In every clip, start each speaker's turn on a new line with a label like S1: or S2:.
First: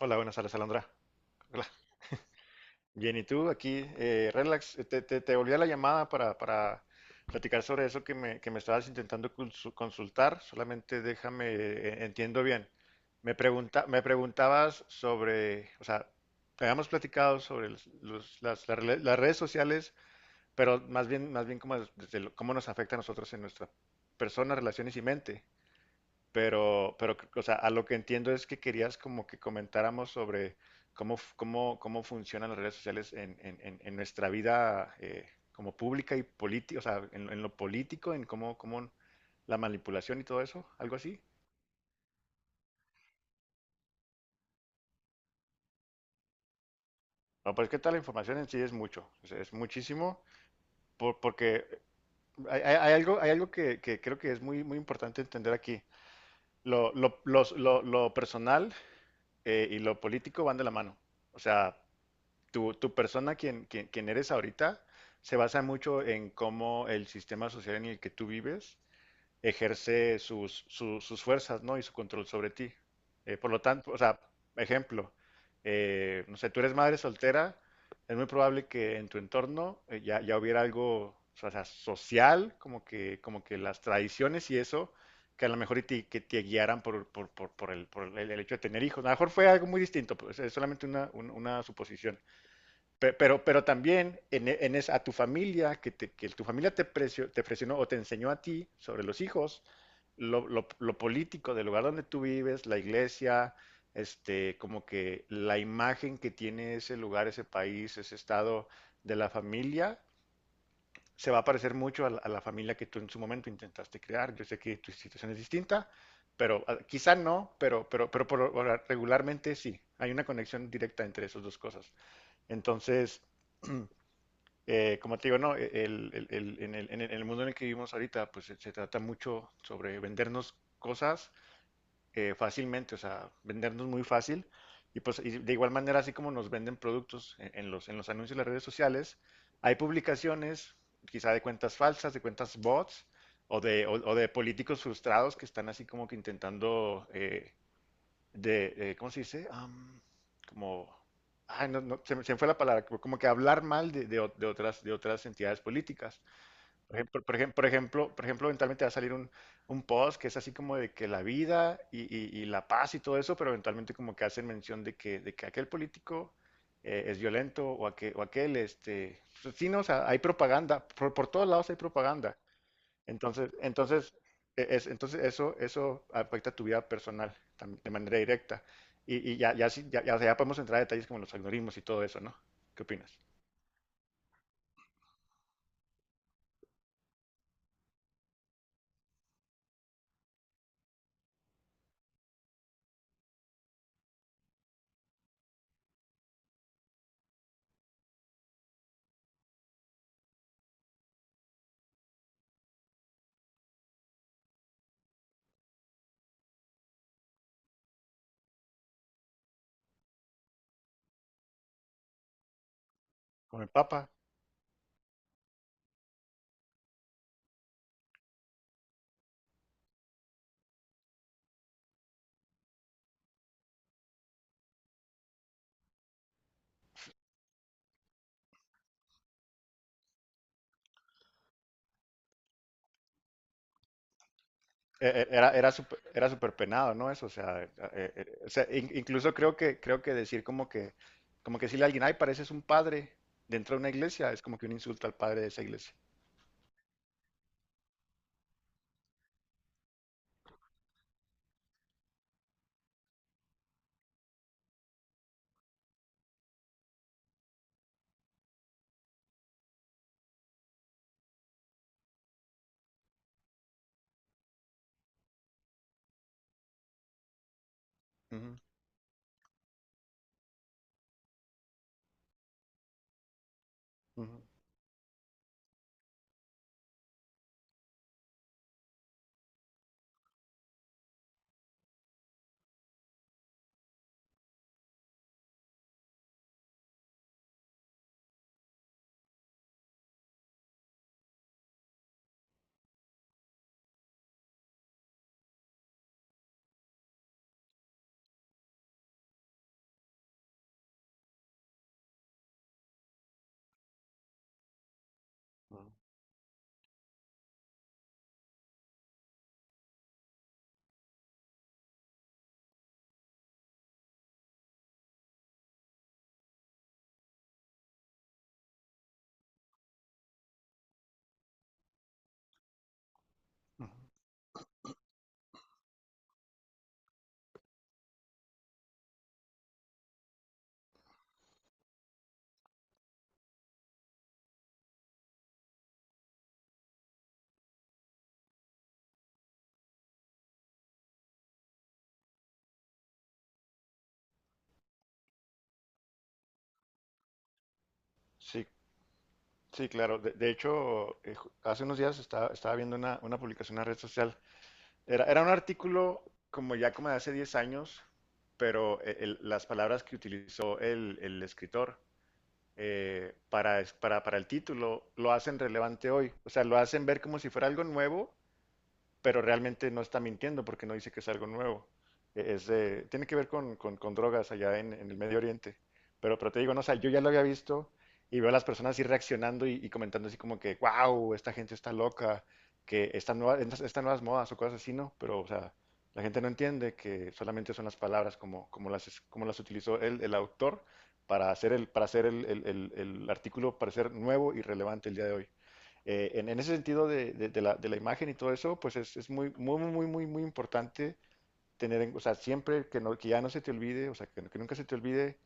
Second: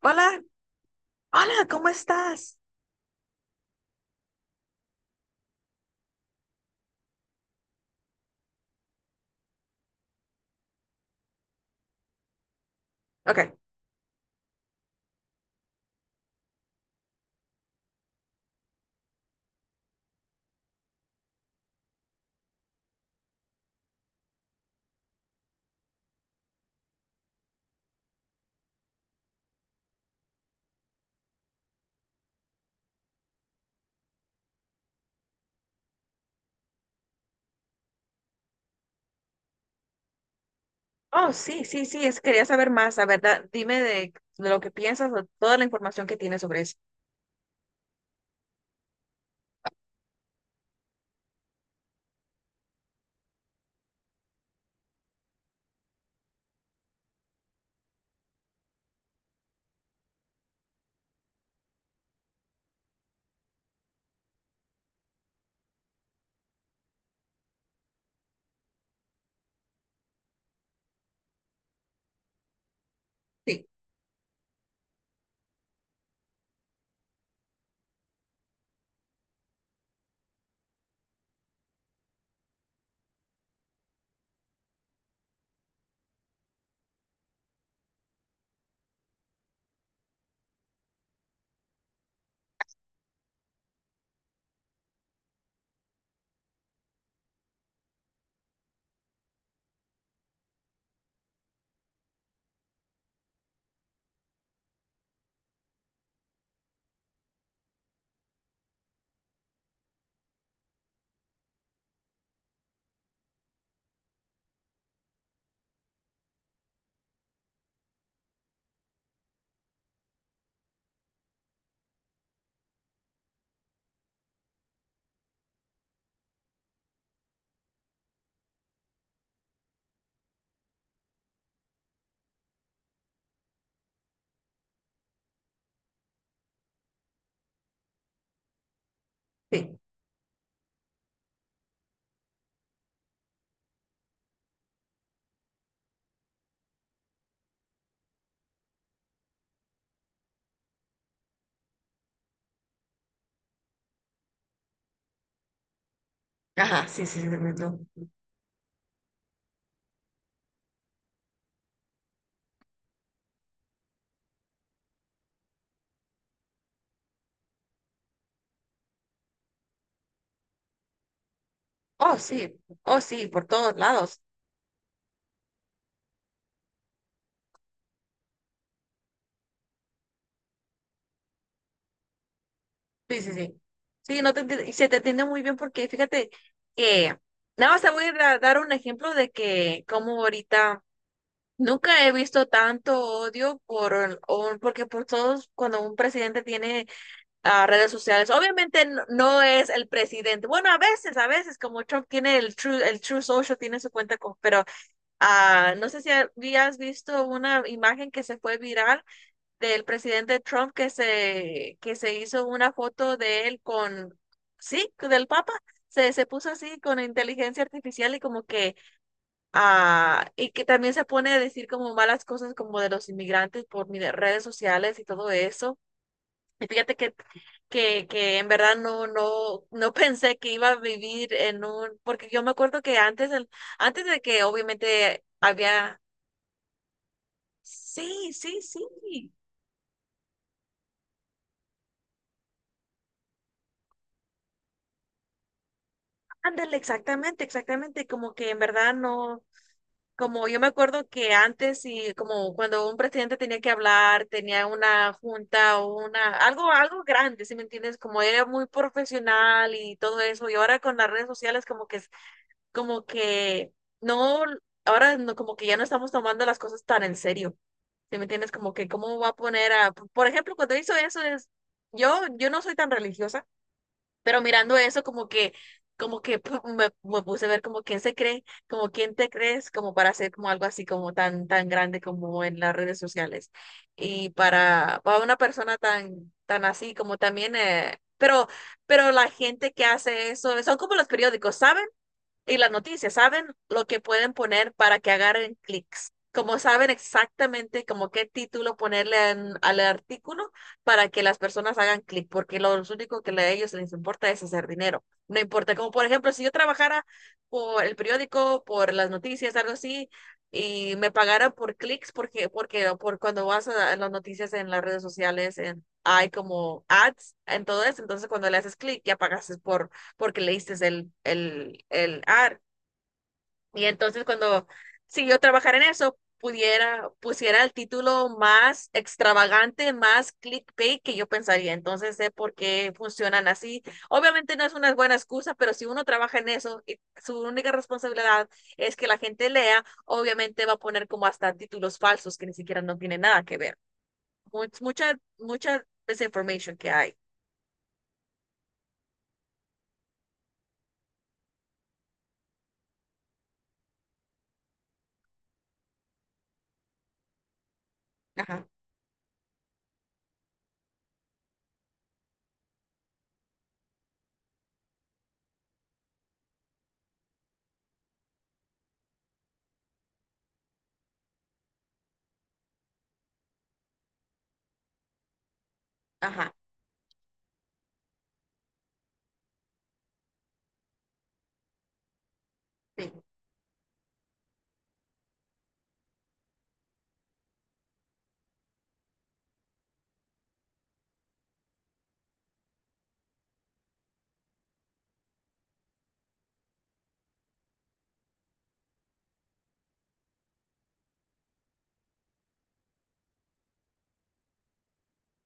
S1: Hola, buenas
S2: Hola,
S1: tardes, Alondra.
S2: hola,
S1: Hola.
S2: ¿cómo estás?
S1: Bien, ¿y tú? Aquí, relax, te volví a la llamada para platicar sobre eso que me estabas intentando consultar. Solamente déjame, entiendo bien.
S2: Ok.
S1: Me preguntabas sobre, o sea, habíamos platicado sobre las las redes sociales, pero más bien como desde cómo nos afecta a nosotros en nuestra persona, relaciones y mente. Pero, o sea, a lo que entiendo es que querías como que comentáramos sobre cómo funcionan las redes sociales en, en nuestra vida como pública y política, o sea, en lo político, cómo la manipulación y todo eso, algo así.
S2: Oh, sí, sí, sí, quería saber más, la verdad. Dime de lo que piensas o toda la información que tienes sobre eso.
S1: No, pues que tal, la información en sí es mucho, o sea, es muchísimo, porque hay algo que creo que es muy, muy importante entender aquí. Lo personal y lo político van de la mano. O sea, tu persona, quien eres ahorita, se basa mucho en cómo el sistema social en el que tú vives ejerce sus fuerzas, ¿no? Y su control sobre ti. Por lo
S2: Sí,
S1: tanto, o sea, ejemplo, no sé, tú eres madre soltera, es muy probable que en tu entorno ya hubiera algo, o sea, social, como que las tradiciones y eso, que a lo mejor y te, que te guiaran el hecho de tener hijos. A lo mejor fue algo muy distinto, pues, es solamente una suposición. Pero también en, en a tu familia, que, que tu familia te, te presionó o te enseñó a ti sobre los hijos, lo político del lugar donde tú vives, la iglesia, este, como que la imagen que tiene ese lugar, ese país, ese estado de la familia, se va a parecer mucho a la familia que tú en su momento intentaste crear. Yo sé que tu situación es distinta, pero ah, quizá no, pero regularmente sí. Hay una conexión directa entre esas dos cosas. Entonces… Como te digo, no, en el mundo en el que vivimos ahorita, pues se trata mucho sobre vendernos cosas fácilmente, o sea, vendernos muy fácil. Y pues y de igual manera, así como nos venden productos en, en los anuncios de las redes sociales, hay
S2: sí.
S1: publicaciones, quizá de cuentas falsas, de cuentas bots, o de políticos frustrados que están así como que intentando ¿cómo se dice? Como, ay, no, no, se me fue la palabra, como como que hablar mal de de otras entidades políticas.
S2: Ajá,
S1: Por
S2: sí, sí,
S1: ejemplo,
S2: sí,
S1: por ejem-
S2: tremendo.
S1: por ejemplo, eventualmente va a salir un post que es así como de que la vida y la paz y todo eso, pero eventualmente como que hacen mención de que aquel político es violento o aquel, este, pues sí, no, o sea, hay propaganda, por todos lados hay
S2: Oh,
S1: propaganda.
S2: sí, oh, sí, por
S1: Entonces,
S2: todos
S1: entonces,
S2: lados.
S1: entonces eso, eso afecta tu vida personal de manera directa. Ya, o sea, ya podemos entrar a detalles como los algoritmos y todo eso, ¿no? ¿Qué opinas?
S2: Sí, sí, sí. Sí, no te, enti- y se te entiende muy bien porque fíjate que nada más te voy a dar un ejemplo de que como ahorita nunca he visto tanto odio por, porque por todos, cuando un presidente tiene a redes sociales. Obviamente no, no es el presidente. Bueno, a veces, como Trump tiene el True Social, tiene su cuenta, con, pero no sé si habías visto una imagen que se fue viral del presidente Trump que se hizo una foto de él
S1: Con el Papa,
S2: con, sí, del Papa. Se puso así con inteligencia artificial y como que, y que también se pone a decir como malas cosas como de los inmigrantes por redes sociales y todo eso. Y fíjate que en verdad no, no, no pensé que iba a vivir en un, porque yo me acuerdo que antes, antes de que obviamente
S1: era súper,
S2: había,
S1: era súper penado, ¿no? Eso,
S2: sí,
S1: o
S2: sí,
S1: sea,
S2: sí,
S1: incluso creo que decir como que decirle a alguien, ay, pareces un padre dentro de una iglesia, es como que un insulto al padre de esa iglesia.
S2: ándale, exactamente, exactamente, como que en verdad no, como yo me acuerdo que antes y como cuando un presidente tenía que hablar, tenía una junta o una, algo, algo grande, ¿si me entiendes? Como era muy profesional y todo eso, y ahora con las redes sociales como que no, ahora no, como que ya no estamos tomando las cosas tan en serio. ¿Sí me entiendes?
S1: Ujú,
S2: Como que cómo va a poner a, por ejemplo, cuando hizo eso es, yo no soy tan religiosa, pero
S1: ujú,
S2: mirando eso como que, me puse a ver como quién se cree, como quién te crees, como para hacer como algo así como tan, tan grande como en las redes sociales. Y para una persona tan, tan así como también, pero la gente que hace eso, son como los periódicos, ¿saben? Y las noticias, ¿saben? Lo que pueden poner para que agarren clics. Como saben exactamente como qué título ponerle al artículo para que las personas hagan clic, porque lo único que a ellos les importa es hacer dinero. No importa,
S1: ujú,
S2: como por ejemplo, si yo trabajara por el periódico, por las noticias, algo así, y me pagaran por clics, porque por cuando vas a las noticias en las redes sociales, hay como ads en todo eso, entonces cuando le haces clic ya pagas porque leíste el AR. Y
S1: ujú.
S2: entonces cuando, si yo trabajara en eso, pudiera, pusiera el título más extravagante, más clickbait que yo pensaría. Entonces sé por qué funcionan así. Obviamente no es una buena excusa, pero si uno trabaja en eso y su única responsabilidad es que la gente lea, obviamente va a poner como hasta títulos falsos que ni siquiera no tienen nada que ver. Mucha desinformation que hay.
S1: Sí, sí, claro. De hecho, hace unos días estaba, estaba viendo una publicación en la red social. Era, era un artículo como ya como de hace 10 años,
S2: Ajá,
S1: pero las palabras que utilizó el escritor para el título lo hacen relevante hoy. O sea, lo hacen ver como si fuera algo nuevo, pero realmente no está mintiendo porque no dice que es algo nuevo. Tiene que ver con, con drogas allá en el Medio Oriente. Pero
S2: ajá,
S1: te digo, no, o sea, yo ya lo había visto y veo a las personas así reaccionando y comentando así como que, wow, esta gente está loca, que
S2: sí,
S1: estas nuevas, estas nuevas modas o cosas así, ¿no? Pero, o sea, la gente no entiende que solamente son las palabras como, como las, como las utilizó el autor para hacer el, para hacer el artículo parecer nuevo y relevante el día de hoy. En ese sentido de, de la imagen y todo eso, pues es muy importante tener, o sea, siempre que, no, que ya no se te olvide, o sea, que nunca se te olvide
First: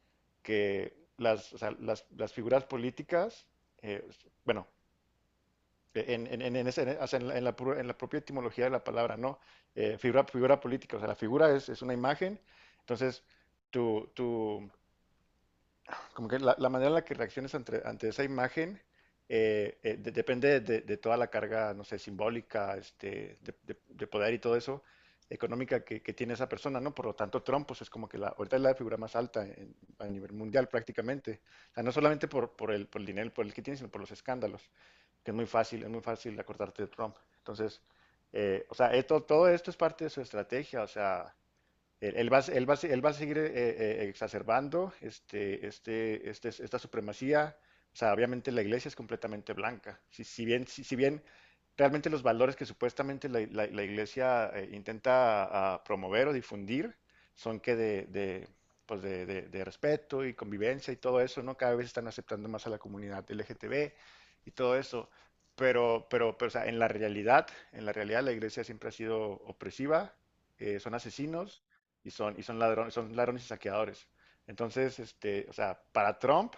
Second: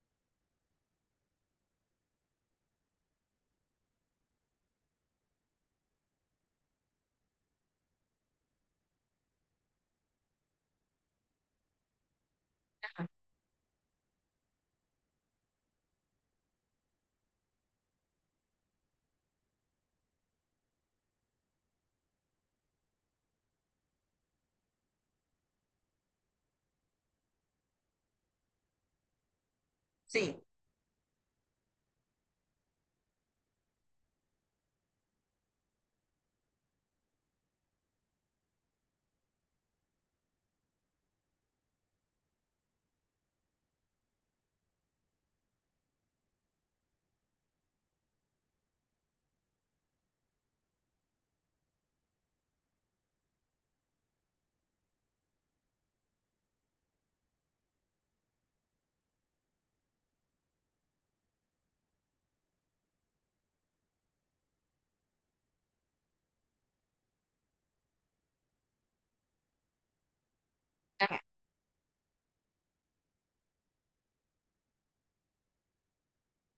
S1: que las, o sea, las figuras políticas, eh, bueno, en, en o sea, en la, en la en la propia etimología de la palabra, ¿no? Figura, figura política, o sea, la figura es una imagen,
S2: ajá,
S1: entonces tu, como que la manera en la que reacciones ante, ante esa imagen depende de toda la carga, no sé, simbólica, este, de poder y todo eso, económica que tiene esa persona, ¿no? Por lo tanto, Trump, pues es como que la, ahorita es la figura más alta a nivel
S2: sí,
S1: mundial prácticamente. O sea, no solamente por el dinero, por el que tiene, sino por los escándalos, que es muy fácil acordarte de Trump. Entonces, o sea, esto, todo esto es parte de su estrategia, o sea, él va a seguir exacerbando esta supremacía. O sea, obviamente la iglesia es completamente blanca. Si bien, si bien realmente los valores que supuestamente la iglesia intenta promover o difundir son de, pues de respeto y convivencia y todo eso, ¿no? Cada vez están aceptando más a la comunidad LGTB y todo eso. Pero, o sea, en la realidad la iglesia siempre ha sido opresiva, son
S2: ajá,
S1: asesinos y son ladrones y saqueadores. Entonces, este, o sea, para Trump,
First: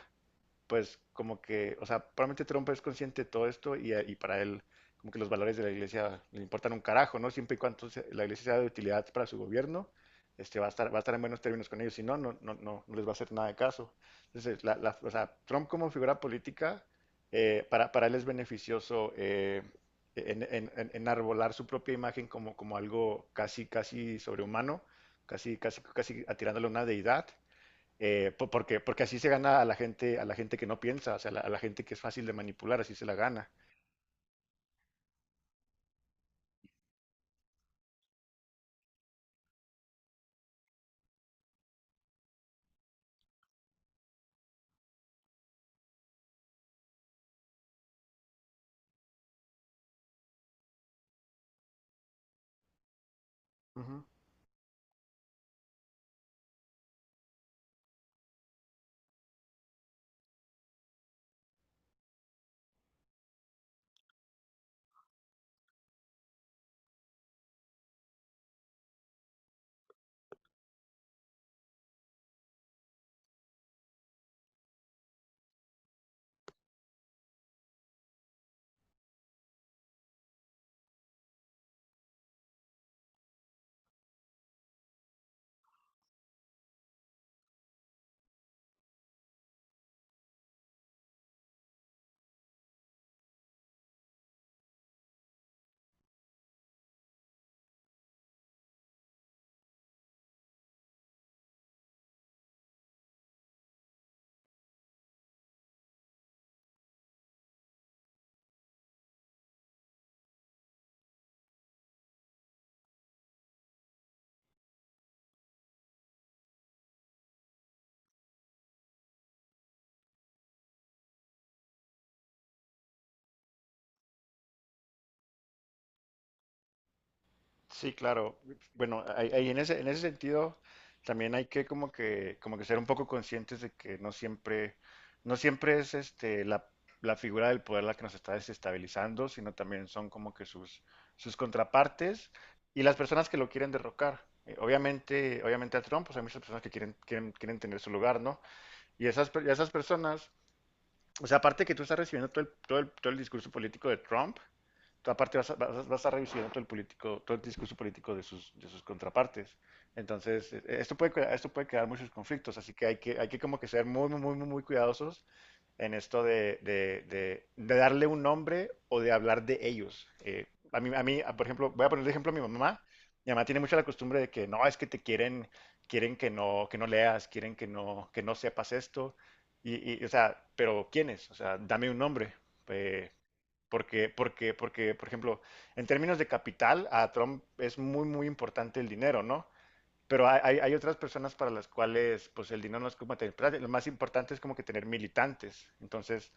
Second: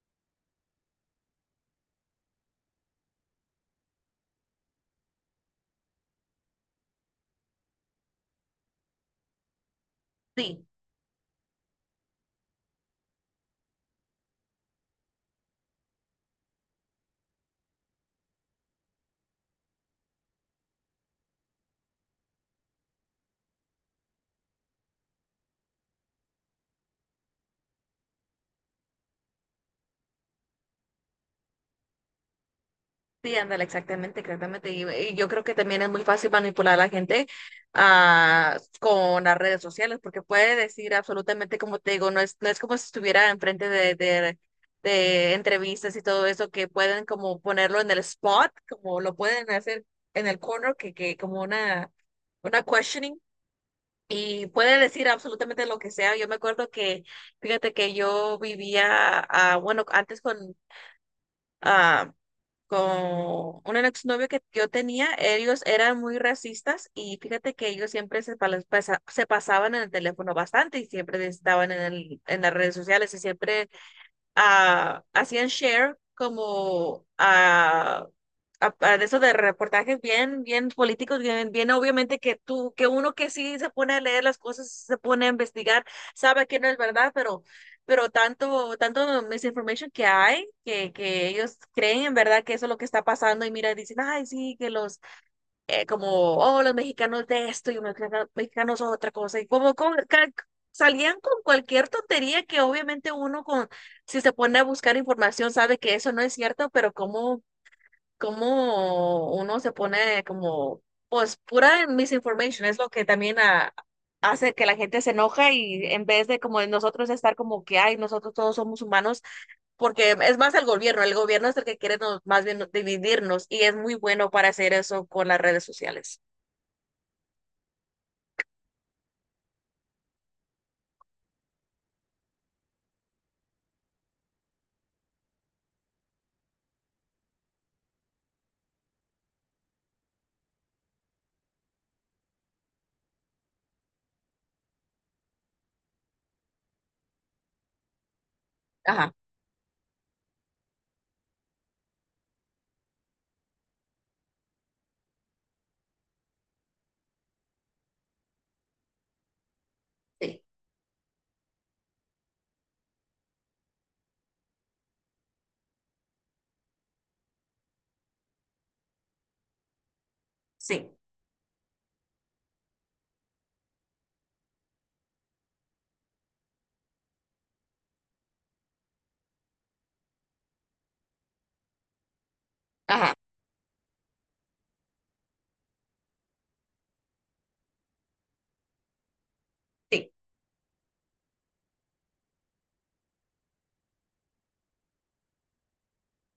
S1: pues como que, o sea, probablemente Trump es consciente de todo esto y para él como que los valores de la iglesia le importan un carajo, ¿no? Siempre y cuando la iglesia sea de utilidad para su gobierno, este,
S2: sí.
S1: va a estar en buenos términos con ellos, si no, no les va a hacer nada de caso. Entonces, o sea, Trump como figura política, para él es beneficioso enarbolar su propia imagen como, como algo casi sobrehumano, casi atirándole a una deidad porque, porque así se gana a la gente que no piensa, o sea, a la gente que es fácil de manipular, así se la
S2: Sí,
S1: gana.
S2: ándale, exactamente, exactamente. Y yo creo que también es muy fácil manipular a la gente con las redes sociales, porque puede decir absolutamente, como te digo, no es como si estuviera enfrente de entrevistas y todo eso, que pueden como ponerlo en el spot, como lo pueden hacer en el corner, que como una questioning.
S1: Ujú.
S2: Y puede decir absolutamente lo que sea. Yo me acuerdo que, fíjate que yo vivía, bueno, antes ah, con un exnovio que yo tenía. Ellos eran muy racistas y fíjate que ellos siempre se pasaban en el teléfono bastante y siempre estaban en las redes sociales y siempre hacían share como a de esos de reportajes bien, bien políticos, bien, bien obviamente que tú, que uno que sí se pone a leer las cosas, se pone a investigar, sabe que no es verdad, pero, tanto, tanto misinformation que hay, que ellos creen en verdad que eso es lo que está pasando. Y mira, dicen, ay, sí, que los como, oh, los mexicanos de esto y los mexicanos son otra cosa, y como, salían con cualquier tontería que obviamente uno con, si se pone a buscar información sabe que eso no es cierto, pero como, uno se pone como, pues pura misinformation es lo que también hace que la gente se enoja, y en vez de como nosotros estar como que, ay, nosotros todos somos humanos, porque es más el gobierno es el que quiere más bien dividirnos, y es muy bueno para hacer eso con las redes sociales.
S1: Sí, claro. Bueno, ahí en ese sentido también hay que como que, como que ser un poco conscientes de que no siempre, no siempre es este la, la figura del poder la que nos está desestabilizando, sino también son como que sus, sus contrapartes y las personas que lo quieren derrocar. Obviamente a Trump, pues hay muchas personas que quieren, quieren tener su lugar, ¿no?
S2: Ajá,
S1: Y esas personas o sea, aparte de que tú estás recibiendo todo el, todo el discurso político de Trump, tú aparte vas a recibiendo todo el, político, todo el discurso político de sus contrapartes.
S2: sí,
S1: Entonces, esto puede, esto puede crear muchos conflictos, así que hay que, hay que como que ser muy cuidadosos en esto de, de darle un nombre o de hablar de ellos. A mí,
S2: sí,
S1: por ejemplo, voy a poner de ejemplo a mi mamá. Mi mamá tiene mucho la costumbre de que no, es que te quieren, quieren que no leas, quieren que no sepas esto. Y, o sea, pero ¿quiénes? O sea, dame un nombre. Eh,
S2: ajá,
S1: porque, por ejemplo, en términos de capital, a Trump es muy, muy importante el dinero, ¿no?
S2: sí,
S1: Pero hay otras personas para las cuales pues el dinero no es como tener plata. Lo más importante es como que tener militantes. Entonces,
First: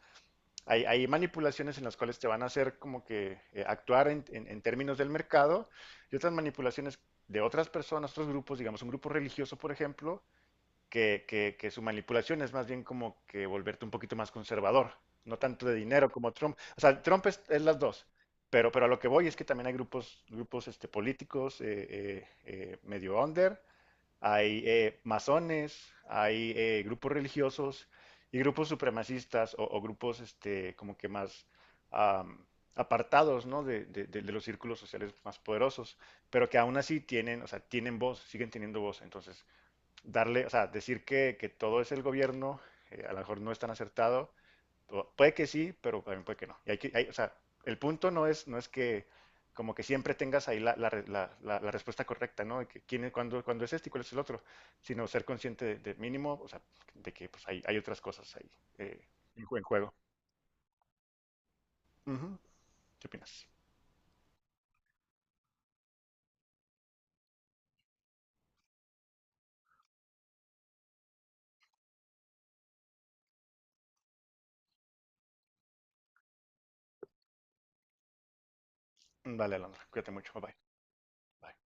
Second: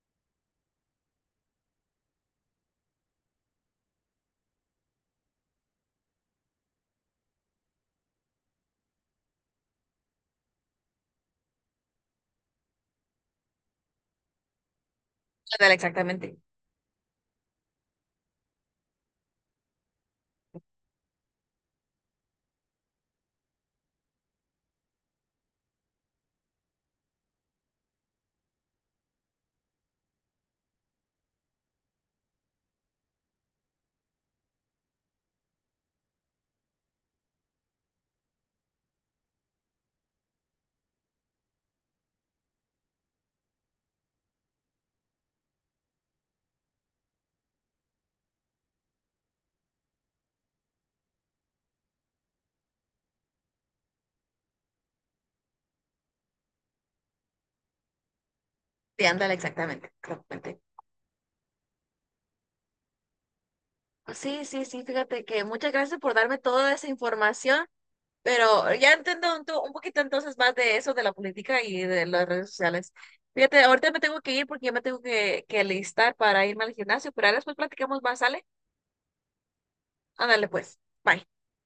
S1: hay manipulaciones en las cuales te van a hacer como que actuar en, en términos del mercado y otras manipulaciones de otras personas, otros grupos, digamos, un grupo religioso, por ejemplo, que, que su manipulación es más bien como que volverte un poquito más conservador, no tanto
S2: ándale
S1: de dinero como
S2: exactamente,
S1: Trump. O sea, Trump es las dos, pero a lo que voy es que también hay grupos, grupos este, políticos medio under, hay masones, hay grupos religiosos y grupos supremacistas o grupos este, como que más am, apartados, ¿no? de, de los círculos sociales más poderosos, pero que aún así tienen, o sea, tienen voz, siguen teniendo voz. Entonces, darle, o sea, decir que todo es el gobierno, a lo mejor no es tan acertado. Puede que sí, pero también puede que no. Y hay que, o sea, el punto no es, no es que como que siempre tengas ahí la, la respuesta correcta, ¿no? De que quién es, cuándo es este y cuál es el otro, sino ser consciente de mínimo, o sea, de que pues, hay otras cosas ahí eh,
S2: sí, ándale
S1: en juego, en
S2: exactamente,
S1: juego.
S2: exactamente.
S1: ¿Qué opinas?
S2: Pues sí, sí, sí, fíjate que muchas gracias por darme toda esa información. Pero ya entiendo un poquito entonces más de eso, de la política y de las redes sociales. Fíjate, ahorita me tengo que ir porque ya me tengo que listar para irme al gimnasio, pero ahora después platicamos más, ¿sale?
S1: Vale, Alondra, cuídate mucho, bye
S2: Ándale
S1: bye.
S2: pues. Bye.
S1: Bye.